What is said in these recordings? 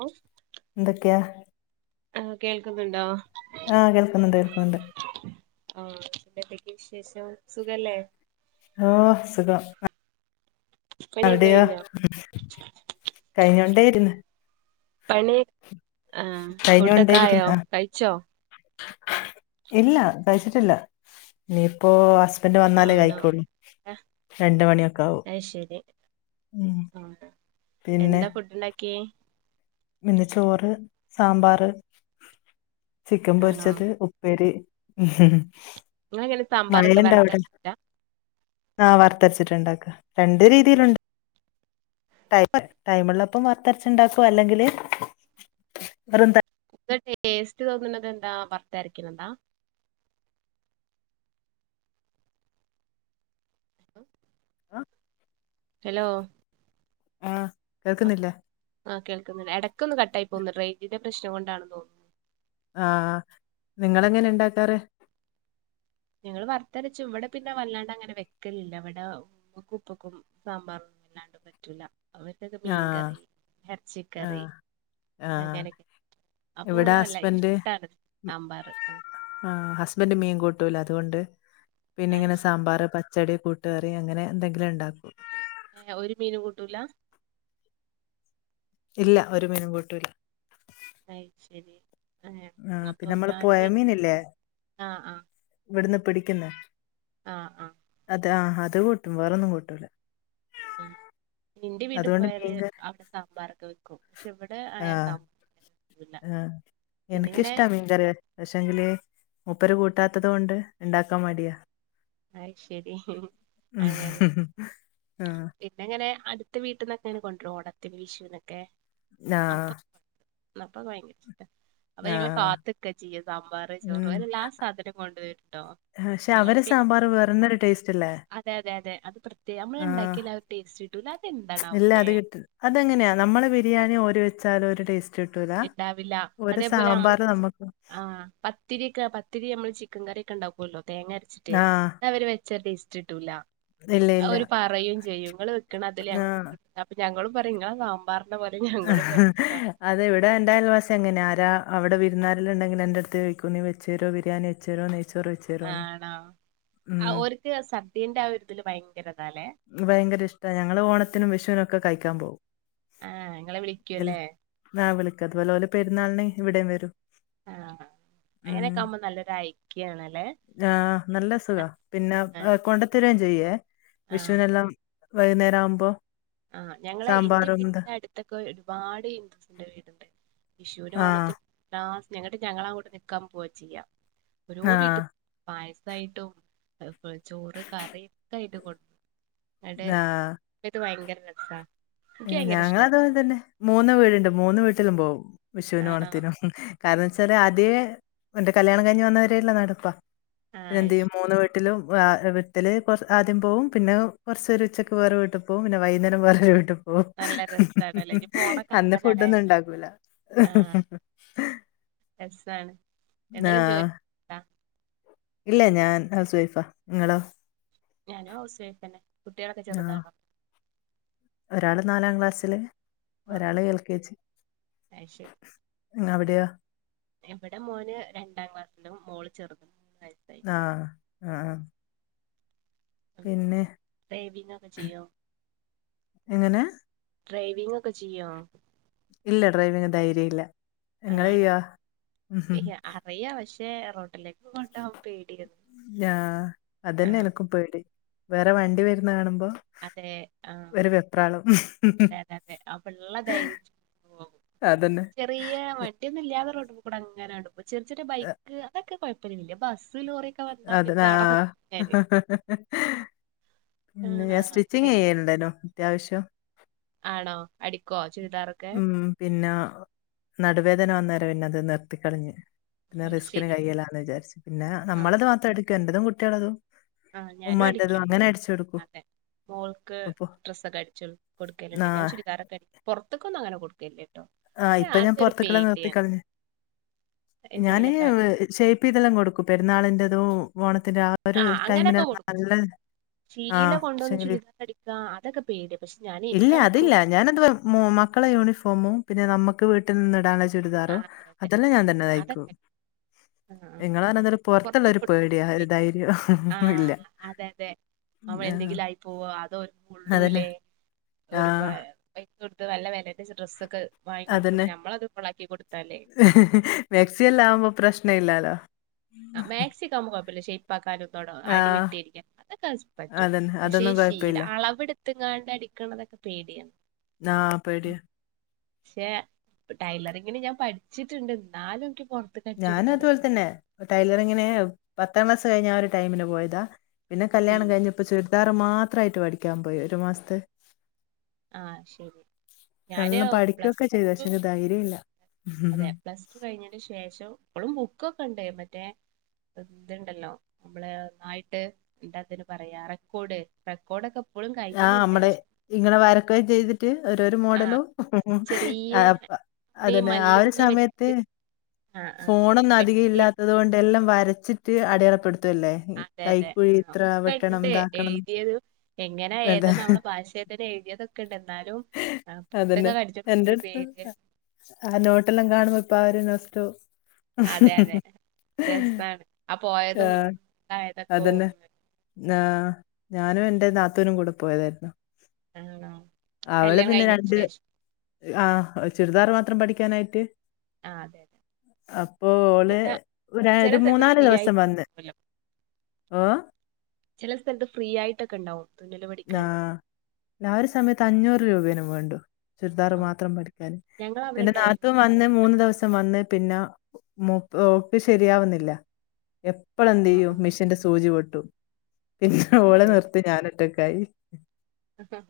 ഔ എന്തൊക്കെയ ആഹ് കേൾക്കുന്നുണ്ടോ ആഹ് കേൾക്ക്ന്ന്ണ്ട് കേൾക്ക്ന്ന്ണ്ട് ആഹ് പിന്നെ എന്തൊക്കെ വിശേഷം സുഖല്ലേ ഓഹ് സുഖം പണിയൊക്കെ അവിടെയോ കഴിഞ്ഞോ കഴിഞ്ഞോണ്ടേര്ന്ന് പണി ആഹ് ഫുഡൊക്കെ കഴിഞ്ഞോണ്ടേയിരിക്കുന്നു ആയോ ആ കഴിച്ചോ ഇല്ല കയ്ച്ച്ട്ടില്ല ഇനീപ്പോ ഹസ്ബൻ്റ് വന്നാലേ ആണോ കഴിക്കൊള്ളൂ ആ, രണ്ട് മണി ഒക്കാകും അത് ശെരി ആഹ് എന്താ ഫുഡ്ണ്ടാക്കി ഇന്ന് ചോറ് സാമ്പാറ് ചിക്കൻ ആണോ പൊര്ച്ചത് ഉപ്പേരി നിങ്ങളെങ്ങനെ സാമ്പാറൊക്കെ വിയിലന്റാവിട്ടേനെ വറുത്തരച്ചിട്ടാ ആഹ് വർത്തര്ച്ച്ട്ട്ണ്ടാക്കാ രണ്ട് രീതിയിലു ടൈം ഉള്ളപ്പോൾ വറുത്തരച്ചു ഉണ്ടാക്കും അല്ലെങ്കില് വെറും തേ എന്ത ടേസ്റ്റ് തോന്ന്ണതെന്താ വർത്തരക്ക്ണതാ ഹലോ കേക്ക്ന്നില്ല ആഹ് കേൾക്ക്ന്നണ്ട് എടക്കൊന്ന് കട്ടായി പോന്ന് റേഞ്ചിന്റെ പ്രശ്നം കൊണ്ടാണ് തോന്നുന്നു ആഹ് നിങ്ങളെങ്ങനെ ഇണ്ടാക്കാറ് ഞങ്ങള് വർത്തരച്ചും ഇവടെ പിന്നെ വല്ലാണ്ടങ്ങനെ വെക്കലില്ല ഇവടെ ഉമ്മാക്കും ഉപ്പക്കും സാമ്പാറ് ഇല്ലാണ്ട് പറ്റൂല അവര്ക്കൊക്കെ ആ മീൻകറി ആ എർച്ചിക്കറി ആ അങ്ങനൊക്കെ അപ്പൊ ഇവിടെ അങ്ങനെ വല്ലാ ഹസ്ബൻഡ് ഇഷ്ടാണ് സാമ്പാറ് ആഹ് ആഹ് ഹസ്ബൻ്റ് മീൻ കൂട്ടൂല അതുകൊണ്ട് പിന്നെ അത് ഇങ്ങനെ ശരി സാമ്പാറ് പ ച്ചടി കൂട്ടുകറി അങ്ങനെ എന്തെങ്കിലും ഇണ്ടാക്കും ഏഹ് ഒരു മീനും കൂട്ടൂല ഇല്ല ഒരുമീനും കൂട്ടൂല അത് ശെരി ആഹ് അപ്പൊ പിന്നെ നമ്മള് പൊയ ഞാന് ആഹ് ആഹ് ഇവിടിന്ന് പിടിക്കുന്ന ആഹ് ആഹ് അത് ആഹ് അത് കൂട്ടും വേറൊന്നും കൂട്ടൂല്ല ഉം ഇന്റെ വീട്ടി അതുകൊണ്ട് പോയാല് മീൻകറി അവടെ സാമ്പാറൊക്കെ വെക്കും പക്ഷെ ഇവടെ ആയാ ആഹ് സാ ആഹ് ഇനക്ക് ഇങ്ങനെ ഇഷ്ടാ മീൻകറി പക്ഷെ എങ്കില് മുപ്പര് കൂട്ടാത്തത് കൊണ്ട് ഇണ്ടാക്കാൻ മടിയാ അയ് ശെരി അങ്ങനെ ആഹ് പിന്നെ അങ്ങനെ അട്ത്ത് വീട്ട്ന്നൊക്കെ ഇങ്ങനെ കൊണ്ട് വെരും ഓണത്തിന് വിഷുന്നൊക്കെ ആഹ് അപ്പം ഇന്നപ്പം ബയങ്കര ഇഷ്ട അപ്പം ഞങ്ങള് ആഹ് കാത്തിക്ക ചെയ്യാ സാമ്പാറ് ചോറ് ലാസ് സധനം കൊണ്ട് വെരും ഇട്ടേ ആ ക്ഷേ അവര് സാമ്പാറ് വേറെന്നൊര് ടേസ് അതെ അതെ അതെ അത് പ്രത്യേക നമ്മള് ആഹ് ഒണ്ടാക്കിയാല് ആ ഓര് ടേസ്റ്റ് കിട്ടൂല്ലാ അതെന്താ ഇല്ല അത് കിട്ട അതെങ്ങനെയാ നമ്മളെ ബിരിയാണി ഓര് വെച്ചാലു ഒരു ടേസ് റ്റ് കിട്ടുല ഒരു സാമ്പാർ നമ. ആഹ പത്തിരി ഒക്കെ പത്തിരി നമ്മള് ചിക്കൻ കറിയൊക്കെ ഉണ്ടാക്കല്ലോ തേങ്ങ അരച്ചിട്ട് ആഹ്. അവര് വ ച്ചാൽ ടേസ്റ്റിട്ടൂല്ല ഇല്ല ഇല്ല. ഓര് പറയുകയും ചെയ്യും ങ്ങൾ വെക്ക്ണ അതില്. ആഹ്. അപ്പൊ ഞങ്ങളും പറയും ഇങ്ങളെ സാമ്പ. ഹി അതെവിടെ എന്റെ അയൽവാസി അങ്ങനെ ആരാ അവിടെ വിരുന്നാര് ണ്ടെങ്കില് എന്റെ അടുത്ത് ചോദിക്കു നീ വെച്ച തരോ ബിരിയന്ന് ചെറോ നെയ്ചോറ് വെച്ച് തരോന്ന്? ആണോ ഓര്ക്ക് ആ സദ്യന്റെ ആ ഒരുരിതില് ഭയങ്കരതാല്ലേ? ഭയങ്കര ഇഷ്ട ഞങ്ങള് ഓണത്തിനും വിഷുവിനും ഒക്കെ കഴിക്കാൻ പോവു. ആഹ ഇങ്ങളെ വിളിക്കൂല്ലേ? ആ വിളിക്കും അത് പോലെ ഓല് പെരുന്നാളിന് ഇവിടേം വരൂ. ആഹ്‌. ഉ ആ നല്ല സുഖ പിന്നെ കൊണ്ട ത്തെരും ചെയ്യേ ആഹ് വിഷുവിനെല്ലാം വൈകുന്നേരം ആവുമ്പോ? ആഹ് ഞങ്ങളെ ഇന്റെ സാമ്പാറും ഇത് വീടിന്റെ അടുത്തൊക്കെ ഒരുപാട് ഹിന്ദുസിന്റെ വീടുണ്ട്. വിഷുവിനു ആഹ്. ഓണത്തി ഞങ്ങട്ട് ഞങ്ങള അങ്ങോട്ട് നിക്കാൻ പോവാ ചെയ്യാം ഓരോ ആഹ് വീട്ടും. പായസായിട്ടും ചോറ് കറി ഒക്കെ ആയിട്ടും കൊണ്ട്. ന്നിട്ട് ആഹ് ഇത് ഭയങ്കര രസ ഞങ്ങള് അതുപോലെ തന്നെ മൂന്ന് വീടുണ്ട് മൂന്ന് വീട്ടിലും പോകും വിഷുവിനും ആണോ ഓണത്തിനും. കാരണേ ച്ചാല് അദ്യേ എന്റെ കല്യാണം കഴിഞ് വന്നവരല്ല നടപ്പാ ആഹ് പിന്നെ എന്ത് അത് ചെയ്യും ശരി മൂന്ന്. വീട്ടിലും വിട്ടില് ആദ്യം പോവും പിന്നെ കുറചൊരു ഉച്ചക്ക് വേറെ വീട്ട് പോകും പിന്നെ വൈകുന്നേരം വേറെ വിട്ടി പോവും. ഓ നല്ല രസാണല്ലേ ഇനി ഫോണൊക്കെ അന്ന് ഫുഡൊന്നും ആവാനായല്ലോ ഉണ്ടാക്കൂല. ആഹ് രസാണ്. എന്തേലും ജോലി ആഹ് ണ്ടാ ഇല്ല ഞാൻ ഹൗസ് വൈഫാ ഇങ്ങളോ? ഞാനും ഹൗസ് വൈഫന്നെ കുട്ടികളൊക്കെ ആഹ് ചെറുതാണോ? ഒരാള് നാലാം ക്ലാസ്സില് ആഹ് ഒരാള് എൽ കെ ജി. അത് ശരി അവിടെയോ? ഇവിടെ മോന് രണ്ടാം ക്ലാസ്സിലും മോള് ചെറുത്. ആഹ് ആഹ് പിന്നെ ഡ്രൈവിംഗ് ഒക്കെ ചെയ്യോ എങ്ങനെ? ഡ്രൈവിംഗ് ഒക്കെ ചെയ്യോ? ഇല്ല ഡ്രൈവിങ് ധൈര്യ ഇല്ല നിങ്ങള് ചെയ്യോ? അറിയ്യ പക്ഷേ റോട്ടിലേക്ക് കൊണ്ടോ വാൻ പേടിയ. ആ അതന്നെ എനക്കും പേടി വേറെ വണ്ടി വരുന്ന കാണുമ്പോ. അതെ ആഹ് ഒരു വെപ്രാളം. അത അതെ അതെ അപ ള്ള ധൈര്യം പോകും. അതന്നെ. ചെറിയ വണ്ടിയൊന്നും ഇല്ലാതെ റോഡ്മ്മ കൂടെ അങ്ങനെ പോവും ഇ ചെറിയ ചെറിയ ബൈക്ക് അ ക്ക് കൊഴപ്പൊന്നില്ല ബസ് ലോറി. അത് ആ പിന്നെ ഞാന് ഞാൻ ആഹ് സ്റ്റിച്ചിങ് അങ്ങനെ ചെയ്യല്ണ്ടയ്നു അത്യാവശ്യം. ആണോ അടിക്കോ ചുരിദാർ ഉം പിന്നെ നടുവേദന വന്നേരം പിന്നെ അത് നിർത്തി കളഞ്. പിന്നെ അത് റിസ്കിന് ശരി കൈല്ലാന്ന് വിചാ രിച്ചു പിന്നെ ആഹ് നമ്മളത് മാത്രം അടിക്കും എന്റെതും കുട്ടിയാളതും. ആഹ് ഞാനും അടിക്കും. [unintelligible] അതെ മോൾക്ക് ഇപ്പപ്പോ ഡ്രസ്സൊക്കെ അടിച്ച് കൊടുക്കലുണ്ട് ഞാൻ ആഹ് ചുരിദാറൊക്കെ അടി പുറത്ത്ക്കൊന്നും അങ്ങെനെ കൊടുക്കല്ല ട്ടോ? ആ ഇപ്പൊ ഞാൻ പുറത്തക്കുള്ള നിർത്തി കളഞ്ഞു ഞാന് എന്തേലൊക്കെ പ്പോ ഇതെല്ലാം കൊടുക്കും പെരുന്നാളിന്റെതും ഓണത്തിന്റെ ആ ഒരു അങ്ങനെയൊക്കെ ടൈമിനല്ല കൊടുക്കും നല്ല ആ, ശീല കൊണ്ടുവന്ന പക്ഷേങ്കില് ചുരിദാറ ടിക്കുക അതൊക്കെ പേടിയ പക്ഷെ ഞാൻ എനിക്കടിക്കും മ മക്കളെ യൂണിഫോമും പിന്നെ നമുക്ക് വീട്ടിൽ നിന്ന് ഇടാന്ള്ള ചു ആ ചുരിദാറും അതെ അതെ അതല്ലാം ഞാൻ തന്നെ തയിക്കും അതൊക്കെ ആ ആ ഇങ്ങൾ പറഞ്ഞൊരു പൊറത്തുള്ള പുറത്ത് ഒരു കൊടുക്കും പേടിയ ഒരു പി- ധൈര്യം ഇല്ല അവ ആ, എന്തെങ്കിലും ആയി പോവോ അതോ ഓര്ക്ക് അതന്നെ. കൊള്ളില്ലേ ആ, ഒരു പൈസ കൊടുത്ത് നല്ല വിലന്റെ ഡ്രസ്സ ഒക്കെ വാങ്ങിക്കൊണ്ടിരുമ്പോ നമ്മളത് കൊളാക്കി കൊടുത്താലെ മേക്സി എല്ലൊം ആവുമ്പോ പ്രശ്ന ഇല്ലാലോ ആ മാക്സിക്കോ ആവുമ്പോ കുഴപ്പില്ല ഷേപ്പ് ആക്കാനും ആ, അടി വെട്ടിയടിക്കാനും അതൊക്കെ പറ്റും അതന്നെ. പക്ഷെ അതൊന്നും ഈ ശീല കുഴപ്പമില്ല. അളവെടുത്തങ്ങാണ്ട് അടിക്കുന്നതൊക്കെ പേടിയാണ് ആ പേടിയാ പക്ഷേ ടൈലറിങ്ങിന് ഞാൻ പഠിച്ചിട്ടുണ്ട് ന്നാലും ഇനിക്ക് പോണം ഞാനും അതുപോലെ തന്നെ ടൈലറിങ്ങിന് പത്താം ക്ലാസ് കഴിഞ്ഞ ആ ഒരു ടൈമിൽ പോയതാ പിന്നെ ഉം കല്യാണം കഴിഞ്ഞപ്പോൾ ചുരിദാർ മാത്രായിട്ട് പഠിക്കാൻ പോയി ഒരു മാസത്തെ ആ ശരി ഞാന് നല്ലോം പ്ലസ് പഠിക്കുകയൊക്കെ ചെയ്തു ടു പക്ഷെ എനിക്ക് ധൈര്യം ഇല്ല അതെ പ്ലസ് ടു കഴിഞ്ഞന് ശേഷം ഇപ്പോളും ബുക്കൊക്കെ ഇണ്ട് മറ്റേ ഇന്തുണ്ടല്ലോ നമ്മള് ന്നായിട്ട് എന്താതിന് പറയാ റെക്കോർഡ് റെക്കോർഡക്കെ ആ ഞമ്മൾ ഇങ്ങനെ വരക്ക ചെയ്ത് റ്റ് ഓരോ രോ ആഹ് മോഡലോ ചെറിയ ആഹ് തുണി അതന്നെ ആ മല്ല് ഒരു തുണി സമയത്ത് വെച്ച് ആഹ് ആഹ് ഫോണൊന്നും അധികം വെട്ടി ഇല്ലാത്തോണ്ട്‌ എല്ലാം വരച്ചിട്ട് അടിയളപ്പെടുത്തുംല്ലേ അതെ അതെ ആ ഒക്കെ ഇണ്ട് ഇതാക്കണം എഴുതിയതും എങ്ങനെയാ അതെ ഏതാന്ന് നമ്മളെ ഭാശയത്തന്നെ എഴുതിയതൊക്കെ ഇണ്ട് എന്നാലും ആ പുട്ടോക്കെ അതന്നെ കടിച്ചും എന്റെ ഒരു അടുത്ത് പേരിന് ആ നോട്ടെല്ലാം കാണുമ്പോ ഇപ്പൊ ആ ഒരു നോസ്റ്റോ അതെ അതെ രസാണ് ആ പോയതും ആഹ ഇതായതൊക്കെ അതന്നെ ഓർമ്മ ആ ഞാനും എൻന്റെ നാത്തൂനും കൂടെ പോയതായിരുന്നു ആണോ കല്യാണം കഴിഞ്ഞതിന് ശേഷോ ആ ചുരിദാർ മാത്രം പഠിക്കാനായിട്ട് ആതെ അപ്പോ ഓള് രാ ചില ഒരു സ്ഥലത്ത് മൂന്നാല് ഫ്രീ ദിവസം വന്ന് ആയിട്ടല്ലോ ഓ ചില സ്ഥലത്ത് ഫ്രീ ആയിട്ടൊക്കെ ഇണ്ടാവും ആഹ് അഒരു സമയത്ത് അഞ്ഞൂറ് രൂപേനും വേണ്ടു ചുരിദാർ ആ മാത്രം പഠിക്കാന് ഞങ്ങൾ അവിടെ പിന്നെ ഉണ്ടായിരുന്നു നാത്തുൻ വന്ന് മൂന്ന് ദിവസം വന്ന് പിന്നെ മോ ഓക്ക് ശരിയാവുന്നില്ല എപ്പളും ആ എന്ത്യ്യും ആ മെഷീന്റെ സൂചി പൊട്ടും പിന്നെ ഓള് അതെ നിർത്തി ഞാന് ഒറ്റക്കായി ആഹ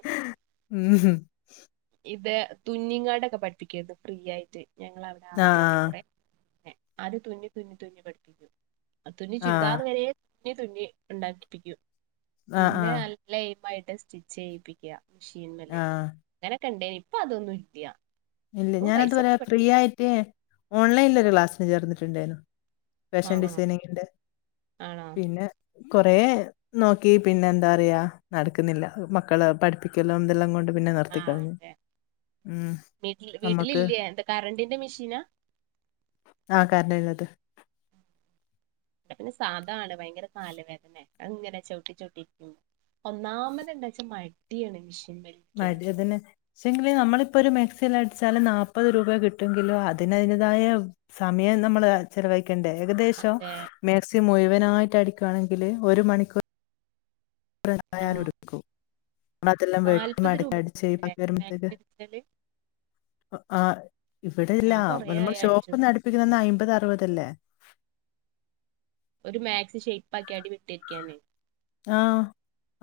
ഉംഹ് ഇത് തുന്നിങ്ങാടൊക്കെ പഠിപ്പിക്കണ്ട് ഫ്രീ ആയിട്ട് ഞങ്ങവിടെ ആദ്യമായിട്ട് ആഹ്. കൊറെ ആദ്യം തുന്നി തുന്നി തുന്നി പഠിപ്പിച്ചു തുന്നി ചുരിദാർ ആഹ്. വരെ തുന്നി തുന്നി ഇണ്ടാക്കിപ്പിക്കും ആഹ്. പിന്നെ ആഹ്. നല്ല ഐമായിട്ട് സ്റ്റിച്ച് ചെയ്യിപ്പിക്കുക മിഷീൻമ്മൽ ആഹ്. അങ്ങനെ ഒക്കെ ഇന്ടെനിം ഇപ്പൊ അതൊന്നും ഇല്ല്യ ഇല്ല ഞാന്തുവരെ ഫ്രീ ആയിട്ട് ഓൺലൈനൽ ഒരു ക്ലാസ്സിന് ചേർന്നിട്ടുണ്ടായിരുന്നു ഫാഷൻ ആഹ് ആഹ് ഡിസൈനിങ്ങിന്റെ ആണോ പിന്നെ കൊറേ നോക്കി പിന്നെ എന്താറയാ നടക്കുന്നില്ല മക്കള് പഠിപ്പിക്കല്ലോ എന്തെല്ലാം കൊണ്ട് പിന്നെ നിർത്തി ആഹ് കളഞ്ഞു അതെ ഉം വീട്ടിൽ നമ്മക്ക് വീട്ടിലില്ലേ എന്താ കറണ്ടന്റെ മിഷീനാ ആ കരണ്ടിന്റേത് ഇവിടെ പിന്നെ സാധാണ് ഭയങ്കര കാല് വേദന അഹ്ങ്ങനെ ചവിട്ടി ചവിട്ടിരിക്കും ഒന്നാമത് എന്താവെച്ചാ മടിയാണ് മിഷൻ മേൽ ഇരി മടി അതന്നെ പക്ഷെങ്കില് നമ്മളിപ്പൊ ഒരു മെക്സിൽ അടിച്ചാല് നാല്പ്പത് രൂപ കിട്ടുങ്കിലോ അതിന് അതിന്റെതായ- സമയം നമ്മള് ഹെ ചെലവഴി - ക്കണ്ടേ ഏകശം അതെ മാക്സി മുഴുവനായിട്ട് അടിക്കയാണെങ്കി ഒരു മണിക്കൂ ർ ആയാലും ആഹ് എടുക്കും നമ്മൾ അതെല്ലാം വെട്ടി നാല്പത് മടക്കി രൂപ അടിച്ച് അല്ലേ വരുമ്പോത്തേക്ക് മാക്സി അടിച്ചാല് ആ- ഇവിടെല്ല ഞാൻ കൊറേ നമ്മൾ ആയി അടിച്ചിട്ട് ഷോപ്പ്ന്ന്ടുപ്പിക്കുന്ന അമ്പത് അറുപത് അല്ലേ? ഒരു മാക്സി ഷേപ്പ് ആക്കി അടി വെട്ടിക്കാന് ആഹ്!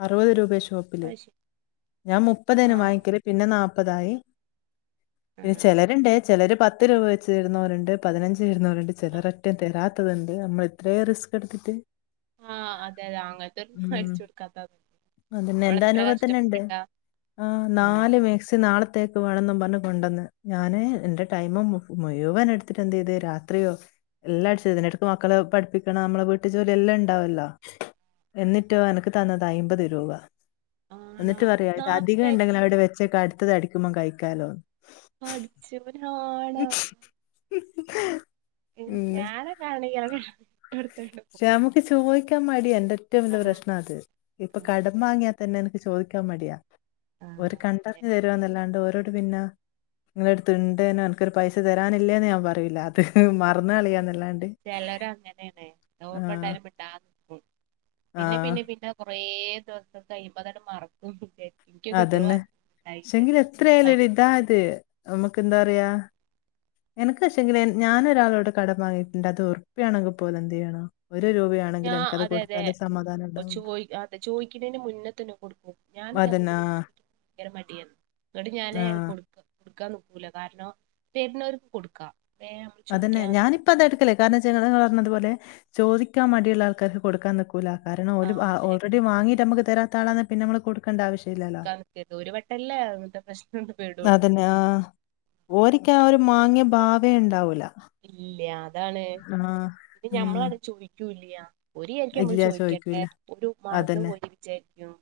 അറുപത് രൂപയ ഷോപ്പില് അത് ശരി ഞാൻ മുപ്പതേന ആഹ് വാങ്ങിക്കല് പിന്നെ നാല്പ്പതായി പിന്നെ ആ ചിലരുണ്ട് ചിലർ പത്ത് രൂപ വെച്ച് തരുന്നവരുണ്ട് പതിനഞ്ച് തരുന്നവരുണ്ട് ചെലലര ഒറ്റം തരാത്തതുണ്ട് നമ്മൾ ഇത്രയ റിസ്ക് എടുത്തിട്ട് ആഹ! അതെ! അതെ! അങ്ങനത്തെന്നും ഉം അടിച്ചു കൊടുക്കാത്ത അതന്നെ അവള് എന്റെ എത്ര അനുഭവത്തിന്നെ ഇണ്ട് കഷ്ടപ്പെട്ടിട്ടാ ആഹ്! നാല് മേക്സി നാളെ- ത്തേക്ക് വേണെന്നും പറഞ് കൊണ്ടന്ന് ഞാന് എന്റെ ടൈമ് മുഴുവനെടുത്തിട്ടെന്തെയ്ത് രാത്രിയോ- എല്ല അടിച്ച് ഇതിന്റെടയ്ക്ക് മക്കളെ പഠിപ്പിക്കണം നമ്മളെ വീട്ട് ജോലി എല്ലാം ണ്ടാവല്ലോ എന്നിട്ടോ എനക്ക് തന്നത് അയ്മ്പത് രൂപ ആണോ എന്നിട്ട് പറയാ ഇത് നാല് അധികം വരെ ഉണ്ടെങ്കിൽ അവിടെ വെച്ചേക്ക് അടുത്തത് അടിക്കുമ്പോ കഴിക്കാലോന്ന് പഠിച്ചോനാണോ [unintelligible] പിന്നെ ഞാനൊക്കാണെങ്കില് [unintelligible] ഷെ അമുക്ക് ചോയിക്കാൻ മടിയാ എന്റെ എറ്റവും വെല്യ ആഹ് പ്രശ്നാ അത് ഇപ്പൊ കടം വാങ്ങിയാതന്നെ എനക്ക് ചോദിക്കാൻ മടിയാ ഓര് കണ്ടറിഞ്ഞ് തെരാന്നല്ലാണ്ട് ഓരോ ട്ട് പിന്നാ ങ്ങളെട്ത്ത്ണ്ടെയ്ന് എനക്കൊരു പൈസ തരാനില്ലേന്ന് ഞാൻ പറയൂല്ല അത് മറന്ന് കള് യാന്നല്ലാണ്ട് ചെലരങ്ങനെണ് ഓർമ്മണ്ടായാലും മിട്ടാനിക്കും പിന്നെ ആഹ് പിന്നെ പിന്നെ കൊറേ ദിവസം കയ്യ്മ്പോ അതാണ്ട് മറക്കുംന്ന്ജാരിക്കും ഇൻക്കൊക്കെ എത്രോ അൻ ണ്ടായിണ്ട് എത്രയാലും ഒര് ഇതാ അത് നമുക്ക് എന്താ പറയാ എനക്ക് പക്ഷെങ്കിൽ ഞാനൊരാളോട് കടം വാങ്ങിയിട്ടുണ്ട് അത് ഉറപ്പിയാണെങ്കിൽ പോലും എന്ത് ചെയ്യണം ഒരു രൂപ എങ്കിലേ എൻക്കത് കൊടുത്താലേ സമാധാനം പ്പൊ ചോയ് അതെ ചോയ്ക്കണേന് മുന്നെ തന്നെ കൊട്ക്കും അതന്നെ. ആ, ഞാനിതെപോൽത്തന്നെ ഇൻക്ക് ങ്കര മടിയേന്ന് ന്നിട്ട് ഞാന് ആ. കൊടുക്ക കൊടുക്കാൻ നിക്കുല കാരണം തെര്ന്നോര്ക്ക് കൊടുക്കാ അതെന്നെ ഞാനിപ്പ അതാ എടുക്കല് കാരണംച്ചാ ങ്ങള് പറഞ്ഞത് പോലെ ചോദിക്കാൻ മടിയുള്ള ആൾക്കാർക്ക് കൊടുക്കാൻ നിക്കു ക്കൂല കാരണം ആ ഓല് അതെ ഓൾറെഡി വാങ്ങിട്ട് നമുക്ക് തരാത്ത ആളാന്നെ പിന്നെ നമ്മള് കൊടുക്കണ്ട ആശ്യല്ലല്ലോ ക്കെ ദൊ ഒരുവട്ടല്ലേ അങ്ങൻത്തെ പ്രശ്നത്ത് പെടൊള്ളൂ ആഹ് ഒരിക്കെ ആ ഒരു മാങ്യെ ഭാവേണ്ടാവൂല ഇല്ല്യ അതാണ്. ന്നെ ഉം. ഞമ്മളാണ് ചോയിക്കൂല്ല്യ ഓരിയാരിക്കും നമ്മള് ഇല്ല ചോയ്ക്കട്ടെ ചോദിക്കൂല. ഓര് അതന്നെ. മറന്നുപോയിന്ന് വിചാരിക്കും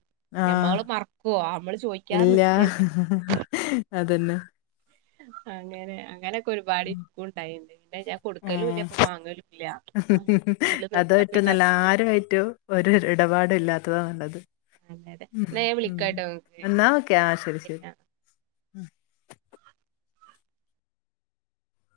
ആ. ഞമ്മള് മറ ക്കോ അമ്മള് ചോയ് ഇല്ല അതന്നെ അങ്ങനെ അങ്ങനൊക്കെ ഒരുപാട് ഇൻക്കുണ്ടായിണ്ട് ന്നെ ഞാൻ കൊടുക്കലുല്ല ആ. ഇപ്പ വാങ്ങലുല്ല ഇതില് നിന്നാ പിന്നെ അതിനെ നേരം [unintelligible] ളേറ്റോ ഒര് ര് ഇടപാട് ഇല്ലാത്തതാ നല്ലത് അതെ ഉം.. എന്നാ ഞാൻ ഉം. വിളിക്കാട്ടോ ഇങ്ങക്ക് എന്നാ ഓക്കെ ആഹ്. ശരി ശരി